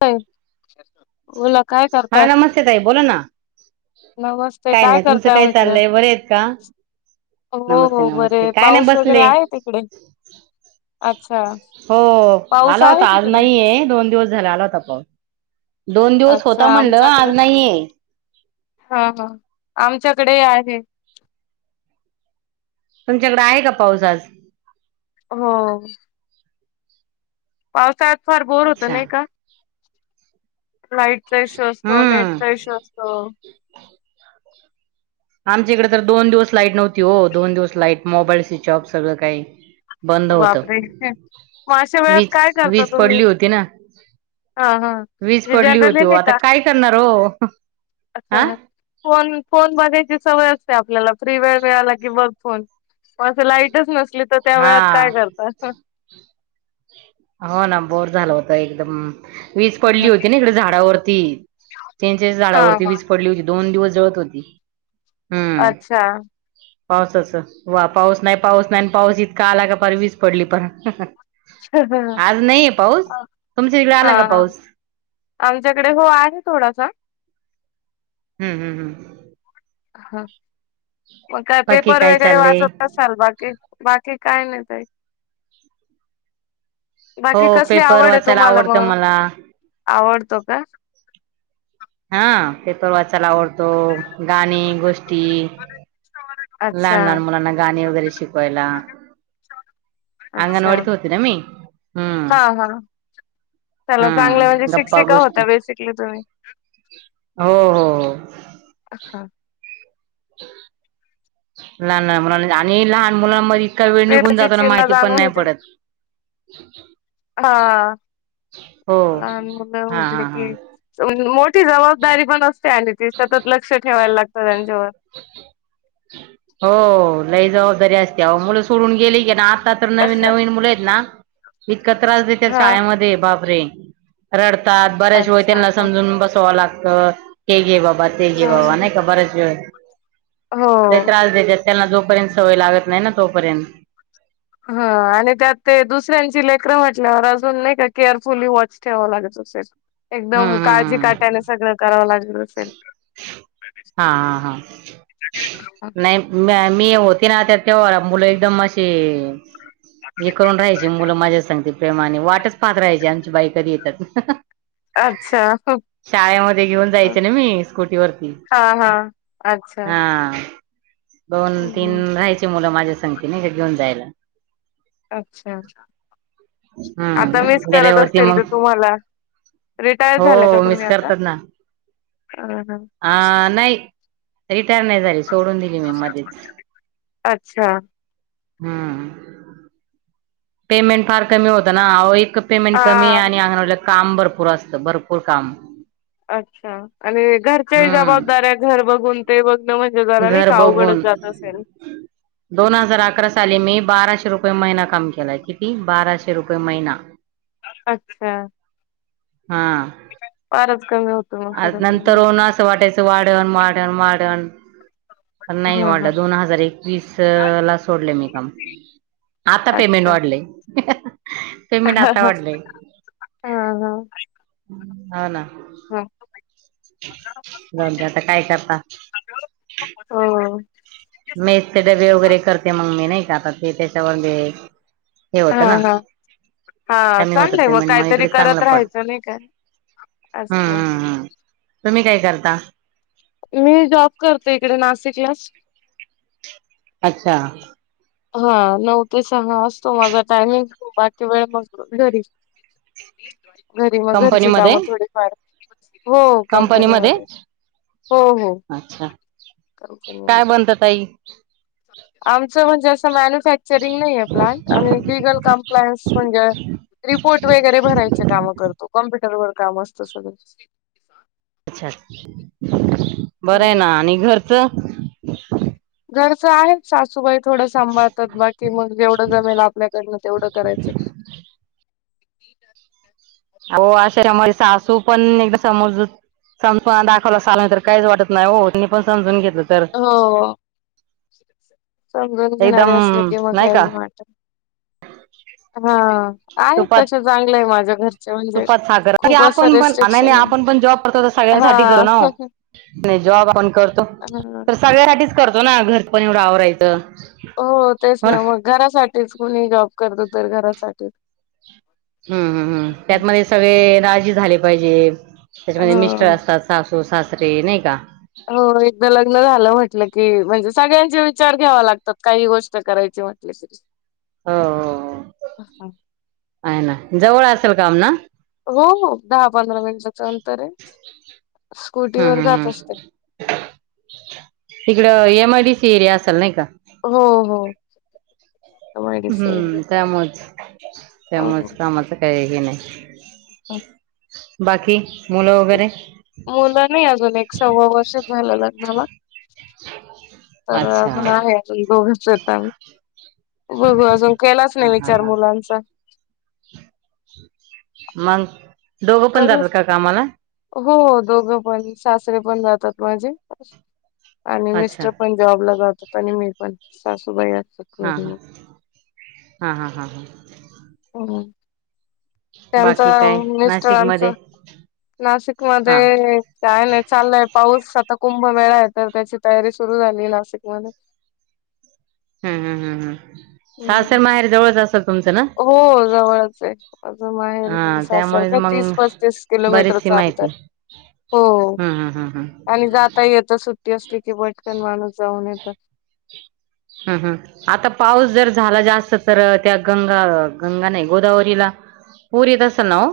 [unintelligible] बोला काय करताय? [unintelligible] ताई बोलाना. नमस्ते काय नाही तुमचं करताय काय म्हटलं? चाललंय बरे आहेत का? हो नमस्ते हो बरे नमस्ते! काय नाही, पाऊस वगैरे बसले. आहे तिकडे? अच्छा. हो पाऊस आला आहे होता, आज तिकडे? नाहीये, दोन दिवस झाले आला होता. दोन दिवस अच्छा होता म्हणलं, आमच्याकडे आज नाहीये. हा हा आमच्याकडे आज आहे. तुमच्याकड आहे का पाऊस आज? हो. पावसाळ्यात फार बोर होत अच्छा नाही का? लाईटचा इशू असतो, हम्म नेटचा इश्यू असतो. आमच्या इकडे तर दोन दिवस लाईट नव्हती हो. दोन दिवस लाईट, मोबाईल स्विचऑफ सगळं काही बंद होत. बापरे! मग अशा वेळात वीज काय करता वीज तुम्ही? पडली होती ना. हा हा वीज म्हणजे पडली होती जनरली हो. नाही आता का? काय करणार हो? हा? फोन फोन बघायची सवय असते आपल्याला. फ्री वेळ मिळाला की बघ फोन. पण आता लाईटच नसली तर त्या वेळात हा काय करता? हो ना बोर झालं होत एकदम. वीज पडली होती ना इकडे झाडावरती, चिंचेच्या हा झाडावरती हा वीज पडली होती. दोन दिवस जळत होती. हम्म अच्छा. पावसाच, वा पाऊस नाही, पाऊस नाही आणि पाऊस इतका आला कि पार वीज पडली परत. आज नाहीये पाऊस, तुमच्या तिकडे आला का हा पाऊस? आमच्याकडे हो आहे थोडासा. हम्म हम् हम्. मग काय बाकी पेपर वगैरे चाललंय वाचत अस चल बाकी? बाकी काय नाही ताई. बाकी हो कसली पेपर आवड आहे वाचायला तुम्हाला आवडतं मग? मला आवडतो का? हा पेपर वाचायला आवडतो, गाणी, गोष्टी अच्छा लहान लहान मुलांना गाणी वगैरे शिकवायला अच्छा अगंणवाडीत होते ना मी. हम्म. हा हा चला हा चांगल, म्हणजे गप्पा शिक्षिका गोष्टी होत्या बेसिकली तुम्ही. हो हो हो. अ हा. [inaudible] लहान लहान मुलांन मधे. आणि लहान मुलांमध्ये इतका वेळ निघून पेपरची जातो ना चिन्ह माहिती पण जाणून नाही होते पडत. हा हो हा हा हा. अस म्हणजे मोठी जबाबदारी पण असते आणि ती. सतत लक्ष ठेवायला लागतं त्यांच्यावर. हो लई जबाबदारी असते अहो. मुलं सोडून गेली की ना आता तर नवीन नवीन मुलं एत ना इतका त्रास देतात हा शाळेमध्ये बापरे. रडतात बऱ्याच वेळ अच्छा त्यांना समजून बसवावं लागतं हे घे बाबा ते घे बाबा हा. नाय का बऱ्याच वेळ. हो. लय त्रास देत्यात त्यांना जोपर्यंत सवय लागत नाय ना तोपर्यंत. हा आणि त्यात ते दुसऱ्यांची लेकरं म्हटल्यावर अजून नाय का केअरफुली वॉच ठेवावं लागत असेल? हम्म एकदम हम्म काळजी हम्म कट्यान सगळं करावं लागत असेल? हा हा हा [inaudible] नाही म्या- मी होते ना तर तेव्हा मुलं एकदम अशे हे करून राहाय चे -मुलं माझ्या सांगती प्रेमाने वाटच पाहत राहायची आमची बाई कधी येत्यात. अच्छा शाळेमध्ये घेऊन जायचं ना मी. खुटीवरती हा. अच्छा. हा दोन तीन हम्म राहायची मुलं माझ्या सगंती नाय का घेऊन जायला. अच्छा आता मिस हम्म करत गेल्यावरती असतील मग ते तुम्हाला? रिटायर झाल्या का हो मिस तुम्ही आता? हा. आ नाय. रिटायर नाय झाली सोडून दिली मी मध्येच. अच्छा हम्म. पेमेंट फार कमी होतं ना आओ इतकं पेमेंट कमी हा आणि अंगणवाडीला काम भरपूर असतं भरपूर काम. अच्छा आणि घरच्याही हम्म जबाबदऱ्या घर बघून ते बघण म्हणजे जरा नाय घर का अवघडच बघून जात असेल? दोन हजार अकरा साली मी बाराशे रुपये महिना काम केलाय किती बाराशे रुपय महिना. [inaudible] अच्छा. हा फारच कमी होतो मग खर आज तर नंतर असं वाटायचं वाढन वाढन वाढन पण नाय हा हा वाढलं दोन हजार एकवीस ला सोडल मी काम. आता पेमेंट अच्छा वाढलय. पेमेंट हा आता हा वाढलय हा हाव ना. हा जाऊन आता काय करता [inaudible] हो. मेसच डब्बे वगैरे करते मग मी नाय का आता ते त्याच्यावर हे हा होतं ना. हा हा कमी होतं चांगलंय मग पेमेंट कायतरी इकडे चांगलं करत पडत राहायचं नाय का. हम्म अच्छा. हम्म हम्म तुम्ही काय करता? मी जॉब करते इकडे नाशिकलाच. अच्छा. हा नऊ ते सहा असतो माझा टायमिंग बाकी वेळ मग घरी. [inaudible] घरी मग घरची कंपनीमध्ये कामं थोडीफार हो कंपनीमध्ये. हो हो अच्छा कंपनी काय मध्ये. बनतं ताई आमचं म्हणजे असं मन्यू फॅक्चरिंग नाहीये प्लांट आम्ही लिगल कम्प्लायन्स म्हणजे रिपोर्ट वगैरे भरायचे काम करतो कॉम्प्युटरवर काम असत सगळच. अच्छा, बर आहे हम्म. ना आणि घरचं? घरचं आहे. सासूबाई थोडं सांभाळतात बाकी मग जेवढं जमेल आपल्याकडनं तेवढं करायचं. [unintelligible] अहो अशा [unintelligible] सासू पण एकदा समज संपा दाखवलासा नाही तर काहीच वाटत नाही ओ मी पण समजून घेतलं. तर हो, समजून एकदम घेणारे असले की मग काय नाही वाट हा. आहे तुपात तसे चांगलं आहे माझ्या घरचे म्हणजे, तुपात साखर की खूप असं आपण पण नाही नाही रेस्ट्रिक्शनये. आपण पण जॉब करतो तर सगळ्यांसाठी हा. करू ना हो नाही जॉब पण कर. [unintelligible] सगळ्यासाठीच करतो ना घर पण एवढं आवरायचं. हो तेच ना मग घरासाठीच कुणी जॉब करतो तर घरासाठीच. हम्म हम्म हम्म त्यातमध्ये सगळे राजी झाले पाहिजे, त्याच्यामध्ये मिस्टर ह असतात. सासू सासरे नाही का? हो एकदा लग्न झालं म्हटलं की म्हणजे सगळ्यांचे विचार घ्यावा लागतात काही गोष्ट करायची म्हटलं की? [inaudible] हो हो हो, आहे ना जवळ असेल काम ना? हो दहा पंधरा मिनिटाच अंतर ये, स्कूटीवर हम्म जात हम्म असते. तिकडं M I D C area असल नाही का? हो हो. [inaudible] त मय. हम्म त्यामुळेच, हो. त्यामुळेच कामाचं काय हे नाही. बाकी? मुलं वगैरे मुलं नाही अजून एक सव्वा वर्ष झालं लग्नाला. तर अच्छा अजुन हा आहे. दोघचत आमी, बघू अजून केलाच नाही विचार मुलांचा. मंग, दोघं पण करू जातात का कामाला? हो दोघ पण सासरे पण जातात माझे, आणि अच्छा मिस्टर पण. जॉब ला जातात आणि मी पण सासूबाई असतात. हा घरी हा, हा हा हा. फोन वर. त्यांचा बाकी काय मिस्टरांचा, नाशिकमध्ये नाशिक हा मध्ये काय नाही चालय पाऊस आता कुंभ मेळा आहे तर त्याची तयारी सुरू झाली नाशिकमधे. हम्म, सासर हम्म माहेर जवळच असल तुमचं ना? हो जवळच आहे, माझं माहेर आणि हा सासर त्यामुळे काय तीस पस्तीस किलोमीटरचं अंतर. हो हम आणि हम्म. जाता येत सुट्टी असली की पटकन माणूस जाऊन येतं. [inaudible] आता पाऊस जर झाला जास्त तर त्या गंगा गंगा नाही गोदावरीला पूर येत असल ना ओ?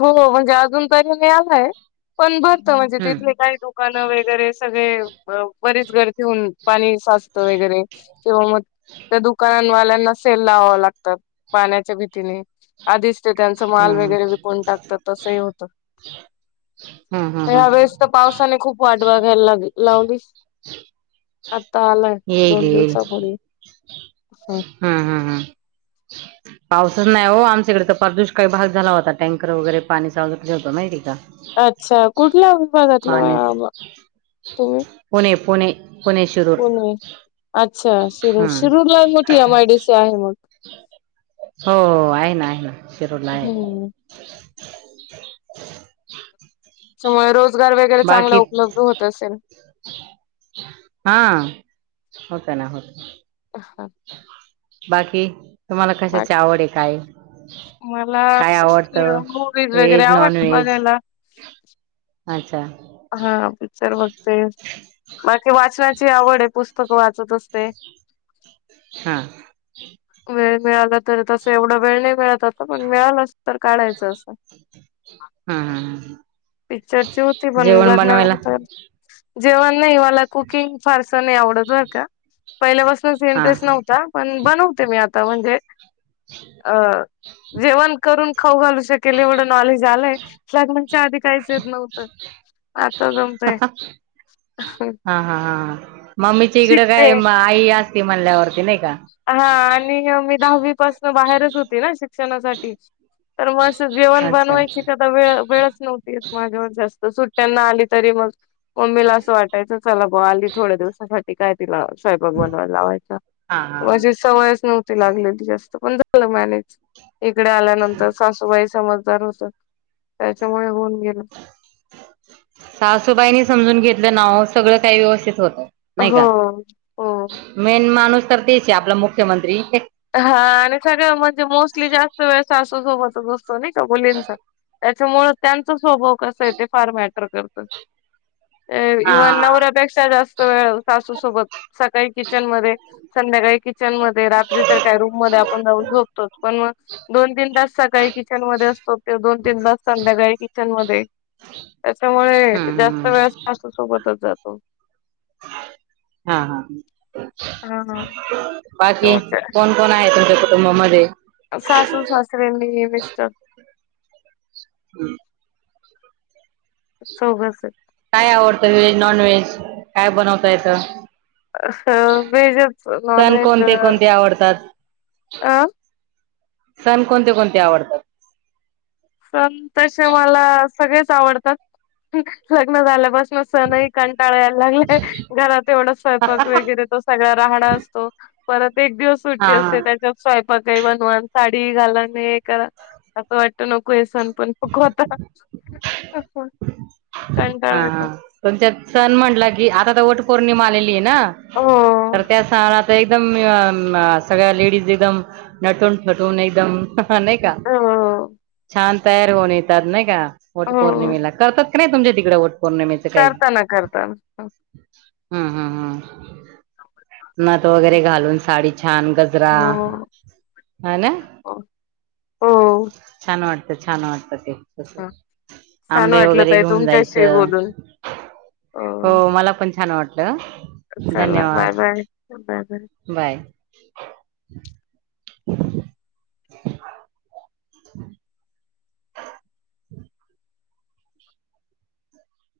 हो म्हणजे अजून तरी नाही आलाय, पण भरत म्हणजे हम्म तिथले काही लोक कानं वगैरे सगळे ब बरीच गर्दी होऊन पाणी साचतं वगैरे. किंवा मग त्या दुकानवाल्यांना सेल लावाव लागतात, पाण्याच्या भीतीने. आधीच ते त्यांचं माल हम्म वगैरे विकून टाकतात तसंही होतं. हम्म हम्म आता हम्म. ह्यावेळेस तर पावसाने खूप वाट बघायला लाग लावलीस, आता आलाय. येईल दोन येईल दिवसापूर्वी हा. हम्म हम्म हम्म. पाऊसच नाही ओ, आमच्याकडे तर पार दुष्काळी भाग झाला होता, टँकर वगैरे पाणी [unintelligible] होत माहितीय का. अच्छा, कुठल्या विभागातल्या पाण्याच तुम्ही? पुणे पुणे, पुणे शिरूर. पुणे अच्छा, शिरूर हम्म शिरूर लय मोठी एम आय डी सी आहे मग. हो, आहे ना आहे ना शिरूर ला आहे. हम्म त्याच्यामुळे रोजगार वगैरे चांगला बाकी उपलब्ध होत असेल. हा, होतं ना होत. अ हा. बाकी तुम्हाला कशाची बाकी आवड आहे काय आहे? मला असच की ओ मूवीज वगैरे व्हेज नॉन आवडतं व्हेज बघायला. अच्छा. हा पिक्चर बघते, बाकी वाचनाची आवड आहे पुस्तक वाचत असते. हा. वेळ मिळाला तर तसं एवढा वेळ नाही मिळत आता, पण मिळालाच तर काढायचा असा हा हा ह पिक्चरची होती पण, जेवण बनवायला लग्नानंतर जेवण नाही, मला कुकिंग फारस नाही आवडत बर का. पहिल्यापासनच हा इंटरेस्ट नव्हता, पण बनवते मी आता म्हणजे अ जेवण करून खाऊ घालू शकेल एवढं नॉलेज आलंय. लग्नाच्याआधी काहीच येत नव्हतं. [unintelligible] आता जमतय हा हा हा, मम्मीच्या इकडं शिकते काय आई असती म्हणल्यावरती नाही का. हा आणि अ मी दहावी पासनं बाहेरच होती ना शिक्षणासाठी. तर म असं जेवण अच्छा बनवायची कध द् वेळ वेळच नव्हती माझ्यावर जास्त सुट्ट्यांना आली तरी मग मम्मीला असं वाटायचं चला बवा आली थोड्या दिवसासाठी काय तिला स्वयपाक बनवायला लावायचा. हा हा म अशी सवयच नव्हती लागलेली जास्त, पण झालं मॅनेज इकडे आल्यानंतर सासूबाई समजदार होत्या त्याच्यामुळे होऊन गेलं. सासूबाईनी समजून घेतलं ना ओ सगळं काही व्यवस्थित होतं. नाही का? हो हो मेन माणूस तर तेच आहे आपला मुख्यमंत्री. हा आणि सगळं म्हणजे मोस्टली जास्त वेळ सासू सोबतच असतो नाही का मुलींचा. त्याच्यामुळे त्यांचा स्वभाव कसा आहे ते फार मॅटर करतं. हा इव्हन नवऱ्यापेक्षा जास्त वेळ सासूसोबत सकाळी किचन मध्ये संध्याकाळी किचन मध्ये रात्री तर काय रूम मध्ये आपण जाऊन झोपतोच, पण मग दोन तीन तास सकाळी किचन मध्ये असतो, ते दोन तीन तास संध्याकाळी किचन मध्ये त्याच्यामुळे हम्म जास्त हम्म वेळ सासू सोबतच जातो. हा हा, हा हा बाकी त्यामुळे कोण कोण आहे तुमच्या कुटुंबामध्ये? सासू, सासरे मी मिस्टर. हम् चौघ [unintelligible] काय आवडतं व्हेज नॉनव्हेज? काय बनवता येत? अस व्हेजच. सण नॉनव्हेज कोणते -अ? कोणते आवडतात सण कोणते कोणते आवडतात? सण तसे मला सगळेच आवडतात. लग्न झाल्यापासनच. सणही कंटाळा यायला लागलाय. घरात एवढा स्वयंपाक वगैरे तो सगळा राहाडा असतो. परत एक दिवस हा सुट्टी हा असते त्याच्या- स्वयंपाकही बनवा. साडीही घाला आणि हे करा असं वाटत नको. ते सण पण नको होता. कंटाळा हा येतो. हा तुमच्यात सण म्हटला की, आता तर वट पौर्णिमा आलेली ए ना? हो तर त्या [unintelligible] एकदम अ आ सगळ्या लेडीज एकदम नटून थटून एकदम. हा नाही का? हो छान तयार होऊन येतात नाही का? वट हो पौर्णिमेला करतात. नाही तुमच्या तिकड वट पौर्णिमेचं काही? करता ना करता ना. हम्म हम्म हम. नथ वगैरे घालून साडी छान गज - -रा. हो हो ना? हो छान वाटत. छान वाटत ते. छान आंबे वाटलं वगैरे ताई घेऊन तुमच्याशी जायचं. बोलून. हो मला पण छान वाटलं हं. चला bye bye. Bye bye. Bye. हम्.